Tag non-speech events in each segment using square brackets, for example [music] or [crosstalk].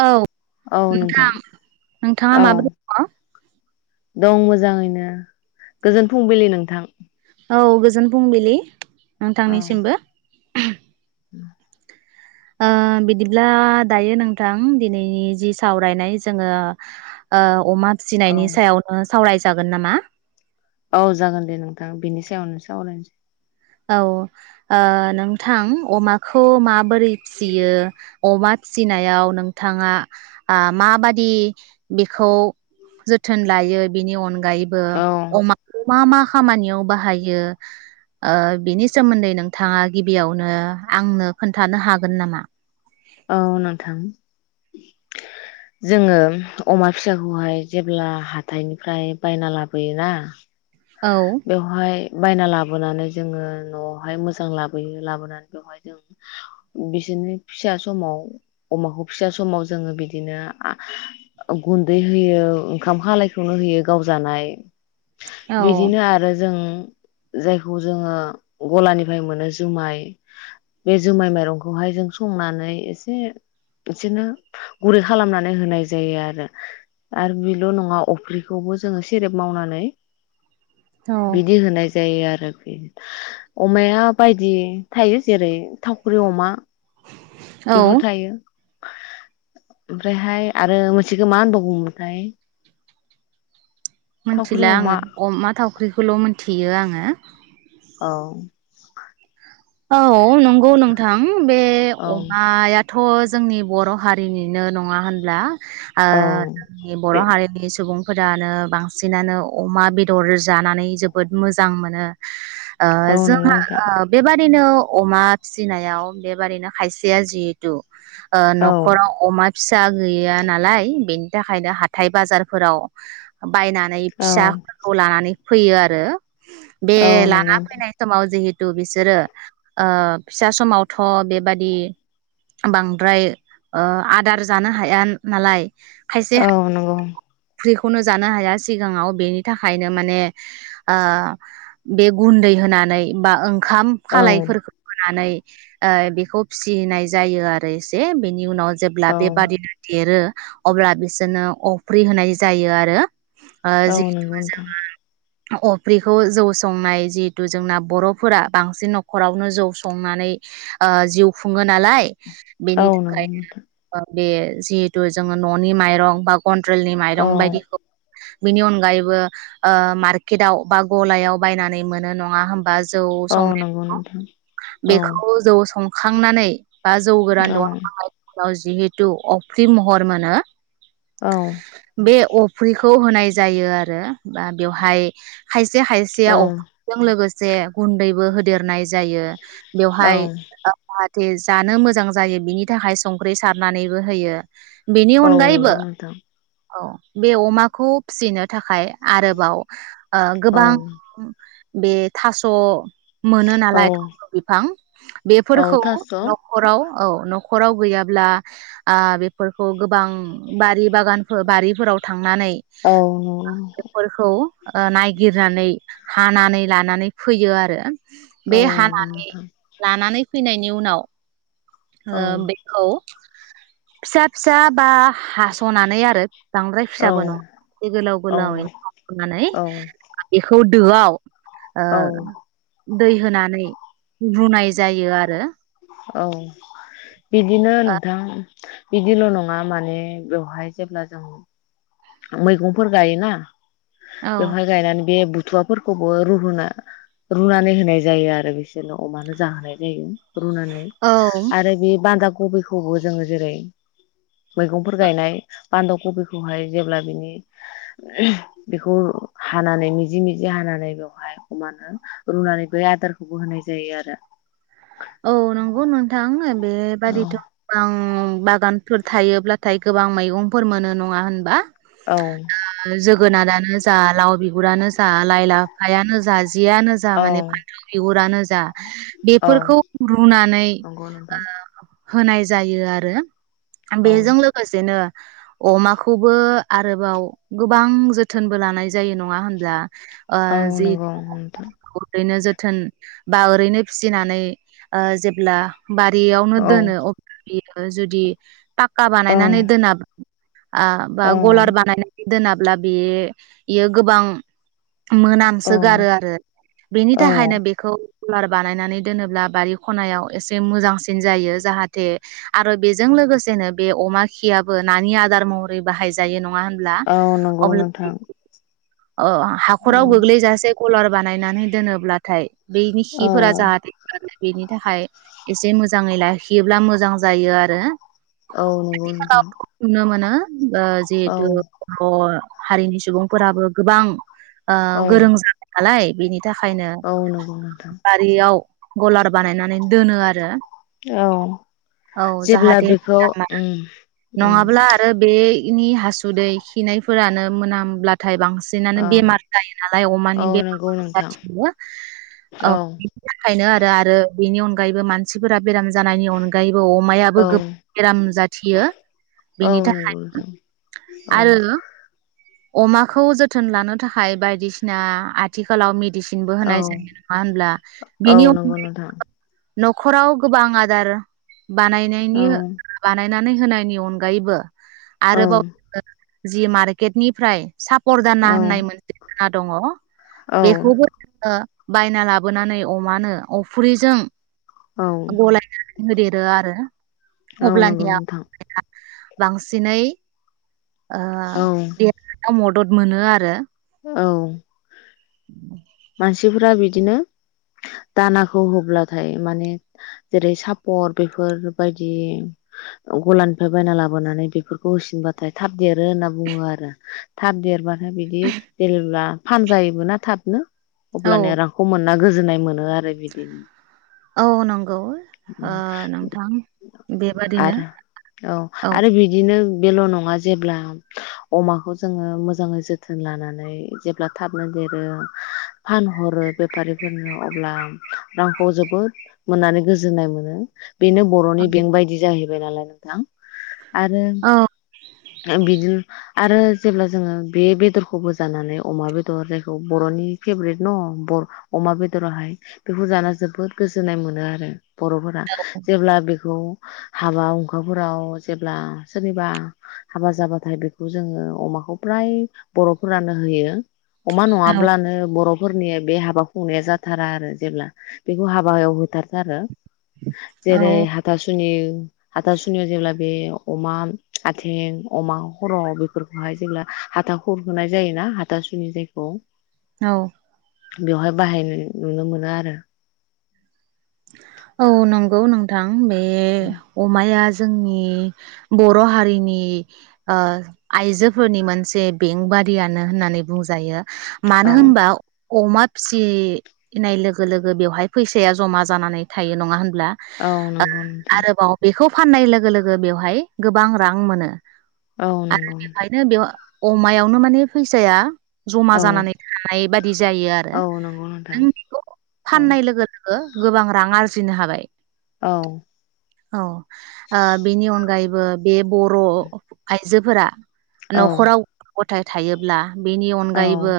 औ नोंथां नोंथाङा औ माबोरै दङ? दं मोजाङैनो गोजोन फुंबिलि नोंथां। औ गोजोन फुंबिलि। नोंथांनिसिमबो [unintelligible] ओम। ओ बिदिब्ला दायो नोंथां दिनैनि जि सावरायनाय जोङो ओ अमा औ फिनायनि सायावनो सावरायजागोन नामा? औ जागोन दे नोंथाङा बेनि सायाव नों सावलायनोसै औ ओ नोंथां अमाखौ माबोरै फियो अमा फिसिनायाव नोंथाङा आ माबादि बेखौ जोथोन लायो बिनि अन गायबो औ अमा मा मा खामानियाव बाहायो? ओ बिनि सोमोन्दै नोंथाङा गिबियावनो आंनो खोन्थानो हागोन नामा? औ नोंथां जोङो अमा फिसाखौहाय जेब्ला हाथथायनिफ्राय बायना लाबोयोना औ बेवहाय बायना लाबोनानै जोङो न'आवहाय मोजां लाबोयो लाबोनानै बेवहाय जों बिसोरनि फिसा समाव अमाखौ फिसा समाव जोङो बिदिनो गुन्दै आ होयो ओंखाम खालायखौनो होयो गावजानाय औ बिदिनो आरो जों जायखौ जोङो गलानिफ्राय मोनो जुमाय बे जुमाय माइरंखौहाय जों संनानै एसे बिदिनो गुरै खालामनानै होनाय जायो आरो आरो बेल' नङा अफ्रिखौबो जोङो सेरेब मावनानै औ बिदि होनाय जायो आरो अमाया बायदि थायो जेरै थावख्रि अमा औ बेफोर थायो ओमफ्रायहाय आरो मोनसेखो मा होनबावगौमोनथाय थावख्रि मिनथिला अमा आङो अमा थावख्रिखौल मिथियो आङो औ औ नंगौ नोंथां बे औ अमाया थ जोंनि बर हारिनिनो नङा होनब्ला ओ औ जोंनि बर बे हारिनि सुबुं फोरानो बांसिनानो अमा बेदर जानानै जोबोद मोजां मोनो ओ औ नंगौ जोंहा नोंथां ओ बेबा दिनो अमा फिसिनायाव बेबारैनो खायसेया जिहेतु ओ औ नखराव अमा फिसा गैया नालाय बेनि थाखायनो हाथाय बाजारफोराव बायनानै औ फिसाफोरखौ लानानै फैयो आरो बे लाना नंगौ नोंथां फैनाय समाव जिहे तु बिसोरो ओ फिसा समाव थ बेबादि बांद्राय ओ आदार जानो हाया नालाय औ नंगौ नो जानो हाया सिगाङाव बेनि थाखायनो माने ओ बे गुन्दै होनानै बा ओंखाम औ खालायफोरखौ होनानै ओ बेखौ फिसिनाय जायो आरो एसे बेनि उनाव जेब्ला औ बेबादिनो देरो अब्ला बिसोरनो अफ्रि होनाय जायो आरो ओ औ जि नंगौ नोंथां अफ्रिखौ जौ संनाय जिहेतु जोंना बरफोरा बां सिन‌ नखरावनो जौ संनानै ओ जिउ खुङो नालाय। बेनि औ थाखाय नोंगौ नोंथां। बे जिहेतु जोङो ननि माइरं बा कन्ट्रेलनि औ माइरं बायदिखौ बिनि अनगायैबो ओ मार्केटाव बा गलायाव बायनानै मोनो नङा होमबा? जौ औ संनाय नंगौ नोंथां औ बेखौ जौ सं खांनानै बा जौ गोरान औ दहन जिहेतु अफ्रिम महर मानो औ अफ्रिखौ होनाय जायो आरो। बा बेवहाय खायसे खायसेया औ अफजों लोगोसे जे गुन्दैबो होदेर नाय जायो बेवहाय औ जाथे जानो मोजां जायो बिनि थाखाय संख्रि सारनानैबो होयो। बेनि औ अनगायैबो नंगौ नोंथां औ बे अमाखौ फिसिनो थाखाय। आरोबाव ओ औ गोबां बे थास' मोनो औ नालाय थाम' बिफां औ बेफोरखौ थास' औ न'खराव औ न'खराव गैयाब्ला आ बेफोरखौ गोबां बारि बागान बारिफोराव थां थांनानै नंगौ बेफोरखौ ओ नायगिरनानै हानानै लानानै फैयो आरो। बे औ नंगौ हानानै नोंथां लानानै फैनायनि उनाव औ ओ बेखौ- फिसा फिसा बा हास'नानै आरो बांद्राय औ फिसाबो नङा गोलाव औ नंगौ गोलावनो हनानै औ बेखौ दोआव ओ औ दै होनानै रुनाय जायो आरो। औ बिदिनो नोंथां। बिदिल' नङा माने बेवहाय जेब्ला जों मैगंफोर गायोना ओ बेवहाय गायनानै बे बुथुवाफोरखौबो र रुनानै होनाय जायो आरो बिसोरनो अमानो जाहोनाय जायो। रुनानै औ आरो बे बान्दा खबिखौबो जोङो जेरै मैगंफोर गायनाय बान्दा खबिखौहाय जेब्ला बेखौ हानानै मिजि मिजि हानानै बेवहाय अमानो रुनानै बे आदारखौबो होनाय जायो आरो औ नंगौ नोंथां औ बेबादिथ' आं बागानफोर थायोब्लाथाय गोबां मैगंफोर मोनो नङा होनबा औ जोगोनारानो जा लाव बिब गुरानो जा लाइ लाफायानो जा जियानो जा माने औ फानथाव बिगुरानो जा जा औ बेफोरखौ रुनानै नंगौ नोंथां ओ होनाय जायो आरो औ बेजों लोगोसेनो अमाखौबो आरोबाव गोबां जोथोनबो लानाय जायो नङा होनब्ला ओ औ जि नंगौ नोंथां थोन बा ओरैनो फिसिनानै ओ जेब्ला बारियावनो औ दोनो नोङो जुदि फाक्का औ बानायनानै दोनाबा आ बा औ गलार बानायनानै दोनाब्ला बे बियो गोबां-' औ मोनामसोगारो आरो बेनि औ थाखायनो बेखौ--' कुलार बानायनानै दोनोब्ला बारि खनायाव एसे मोजांसिन जायो जाहाथे आरो बेजों लोगोसेनो बे अमा खियाबो नानि आदार महरै बाहायजायो नङा होनब्ला औ नंगौ नोंथां। अ' हाख'राव औ गोग्लैजासे कलार बानायनानै दोनोब्लाथाय बेनि औ खिफोरा जाहाथे बेनि थाखाय एसे मोजाङै लाखियोब्ला मोजां जायो आरो औ नंगौ बिदि नोंथां खालाबा प्रुफ नुनो मोनो बा औ जिहेतु अ हारिनि सुबुंफोराबो गोबां। ओह औ गोरों जाबाय नालाय। बिनित थाखायनो औ नंगौ नोंथां बारियाव। गलारब बानायनानै दोनो आरो औ औ जेब्ला जाहाथे बेखौ उम [unintelligible] उम नङाब्ला आरो बे। इनि हासुदै खिनायफोरानो मोनामब्लाथाय बां सिनानो ओं बेमार जायो नालाय अमानि औ बेमार नंगौ नोंथां जाथिंबो ओ औ बेनि थाखायनो आरो। ओ बेनि अनगायैबो मानसिफोरा। बेराम जानायनि अनगायैबो अमायाबो औ गोब बेराम जाथियो औ बेनि थाखाय नंगौ नोंथां औ आरो। अमाखौ जोथोन लानो थाखाय बायदिसिना आथिखालाव मे दिसिनबो औ होनाय जायो नङा होनब्ला बिनि हां। न'खराव गोबां आदार। बानायनायनि औ बानाय नानै होनायनि अनगायैबो। औ आरोबाव [unintelligible] जि मार्केटनिफ्राय साफ परदाना औ होननाय मोनसे [unintelligible] ना दङ। औ बेखौबो ओह। बायना लाबोनानै अमानो अफ्रिजों। औ। [unintelligible] आरो। औ नंगौ अब्लानिया नोंथां [unintelligible] बांसिनै। ओह औ दे मदद मोनो आरो। औ मानसिफोरा बिद दिनो दानाखौ होब्लाथाय माने जेरै सापर बेफोर बायदि गलानिफ्राय बायना लाबोनानै बेफोरखौ होसिनबाथाय थाब देरो होनना बुङो आरो थाब देरबा दा बिदि देरोब्ला फानजायोबो ना थाबनो। औ अब्लानिया रांखौ मोन ना गोजोन्नाय मोनो आरो बिदि। औ नंग [inaudible] बेबादिनो आरो औ आरो बिदिनो बेल' नङा जेब्ला अमाखौ जोङो मोजाङै जोथोन लानानै जेब्ला थाबनो देरो फानहरो बेफारिफोरनो अब्ला रांखौ जोबोद मोननानै गोज जोननाय मोनो। बेनो बर'नि बेंक बायदि जाहैब बेनालाय नोंथां आरो औ ओ बिदिनो आरो जेब्ला जोङो बे बेदरखौबो जानानै अमा बेदर जायखौ बर'नि फेभरेट न' बर अमा बेदराहाय बेखौ जा जोबोद गोजोननाय मोनो आरो। बर'फोरा जेब्ला बेखौ हाबा हुखाफोराव जेब्ला सोरनिबा हाबा जाबाथाय बेखौ जोङो अमाखौ फ्राय बर'फोरानो होयो। अमा औ नङाब्लानो बर'फोरनि बे हाब बा खुंनाया जाथारा आरो जेब्ला बेखौ हाबा हायाव होथारथारो। जेरै औ हाथासुनि हाथासुनियाव जेब्ला बे अमा आथिख नि अमा खर' बेफोरखौहाय जेब्ला हाथा खुरहोनाय जायो ना हाथासुनि जायखौ। औ। बेवहाय बाहायनाय नुनो मोनो आरो। औ नंगौ नोंथां। बे अमाया ज जोंनि बर' हारिनि ओ आइजोफोरनि मोनसे बेंक बादियानो होननानै बुंजायो। मानो औ होमबा अमा फिसिनाय लोगो लोगो बेवहाय फैसाया ज ज'मा जानानै थायो नङा होनब ब्ला औ नंगौ नोंथां आरोबाव बेखौ फाननाय लोगो लोगो बेवहाय गोबां रां मोनो। औ आरो नंगौ नोंथां। बेवहायनो बेव अमायावनो माने फैसाया ज'मा नोंथां औ जानानै थानाय बाद दि जायो आरो औ नंगौ नोंथां नों बेखौ औ फाननाय लोगो लोग गो गोबां रां आरजिनो हाबाय। औ। औ ओ बेनि अनगायैबो बे बर' आइ जोफोरा औ न'खराव गथ फिथाइ थायोब्ला। बेनि औ अनगायैबो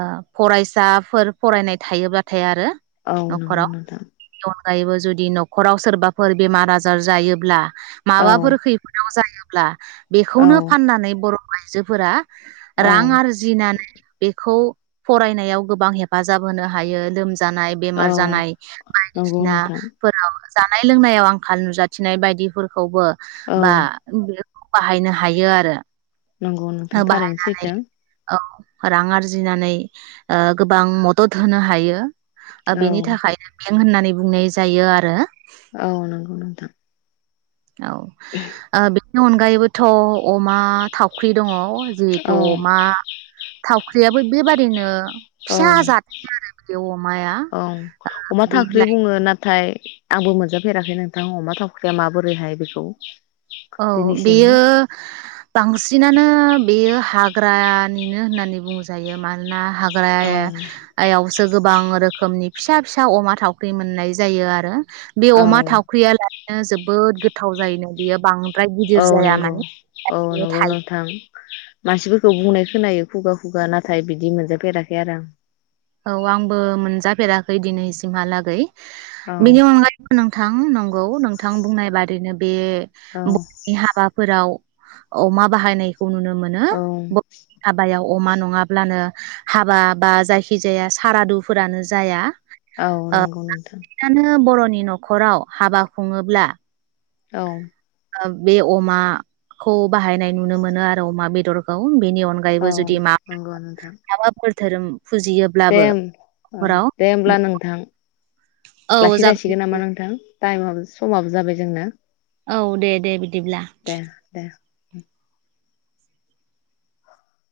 ओ फरायसाफोर फरायनाय थायोब्लाथाय आरो। औ नंगौ न'खराव नोंथां। बेनि अनगायैबो जुदि न'खराव सोरबाफोर बेमार आजार जायोब्ला। औ माबाफोर खैफोदाव जायो। ब्ला औ बेखौनो फाननानै बर' आइजोफोरा औ रां आरजिनानै बेखौ। फरायनायाव गोबां हेफाजाब होनो हायो लोमज जानाय बेमार जानाय नंगौ नोंथां बायदिसिनाफोराव। जानाय लोंनायाव आंखाल नुजाथिनाय बायदिफोर खौबो औ बा बाहायनो हायो आरो। नंगौ नोंथां थारैनो बाहायनानै सैथो। औ रां आरजिनानै ओ गोबां मदद होनो हायो। ओ औ बेनि थाखायनो। होननानै बुंनाय जायो आरो। औ नंगौ नोंथां औ आ बे बेनि अनगायैबोथ' अमा थावख्रि दङ। जिहेथु औ अमा थावख्रियाबो बेबारैनो औ अमाया औ अमा थावख्रि बेलाय बुङो नाथाय। आंबो मोनजाफेराखै नोंथां अमा थावख्रिया माबोरैहाय बेखौ। औ दिनैसिम बेयो बांसिनानो बेयो हाग्रा निनो होननानै बुंजायो मानोना हाग औ फ्राय यावसो गोबां रोखोमनि। फिसा फिसा अमा थावख्रि मोननाय जायो आरो। बे औ अमा थावख्रिया लाय। नो जोबोद गोथाव जायोना बेयो। बां। औ नंगौ औ नंगौ थायो नोंथां मानसिफोरखौ बुंनाय खोनायो खुगा खुगा नाथाय बिदि मोनजाफेराखै आरो आं औ आंबो मोनजाफेराखै दिनैसिमहालागै आं बिदि अनगायैबो नों- थां नंगौ नोंथां बुंनाय बादैनो बे औ [inaudible] हाबाफोराव अमा बाहायनाय खौ नुनो मोनो औ हाबायाव अमा नङाब्लानो हाबा बा जायखि- जाया सारादु फोरानो जाया औ औ नंगौ नोंथां ओंखायनो बर- नि नखराव हाबा खुङोब्ला। औ। बे अमा खौ बाहायनाय नुनो मोनो आरो अमा बेदरखौ बेनि अनगायैबो औ जुदि मा नंगौ नोंथां माबाफोर धोरोम दे फुजियोब्लाबो ओं ओं न'खराव दे होमब्ला नोंथां। औ जागोन लाखिजासिगोन दे नामा नोंथां। टाइमाबो समाबो जाबाय जोंना औ दे दे बिदि दे दे।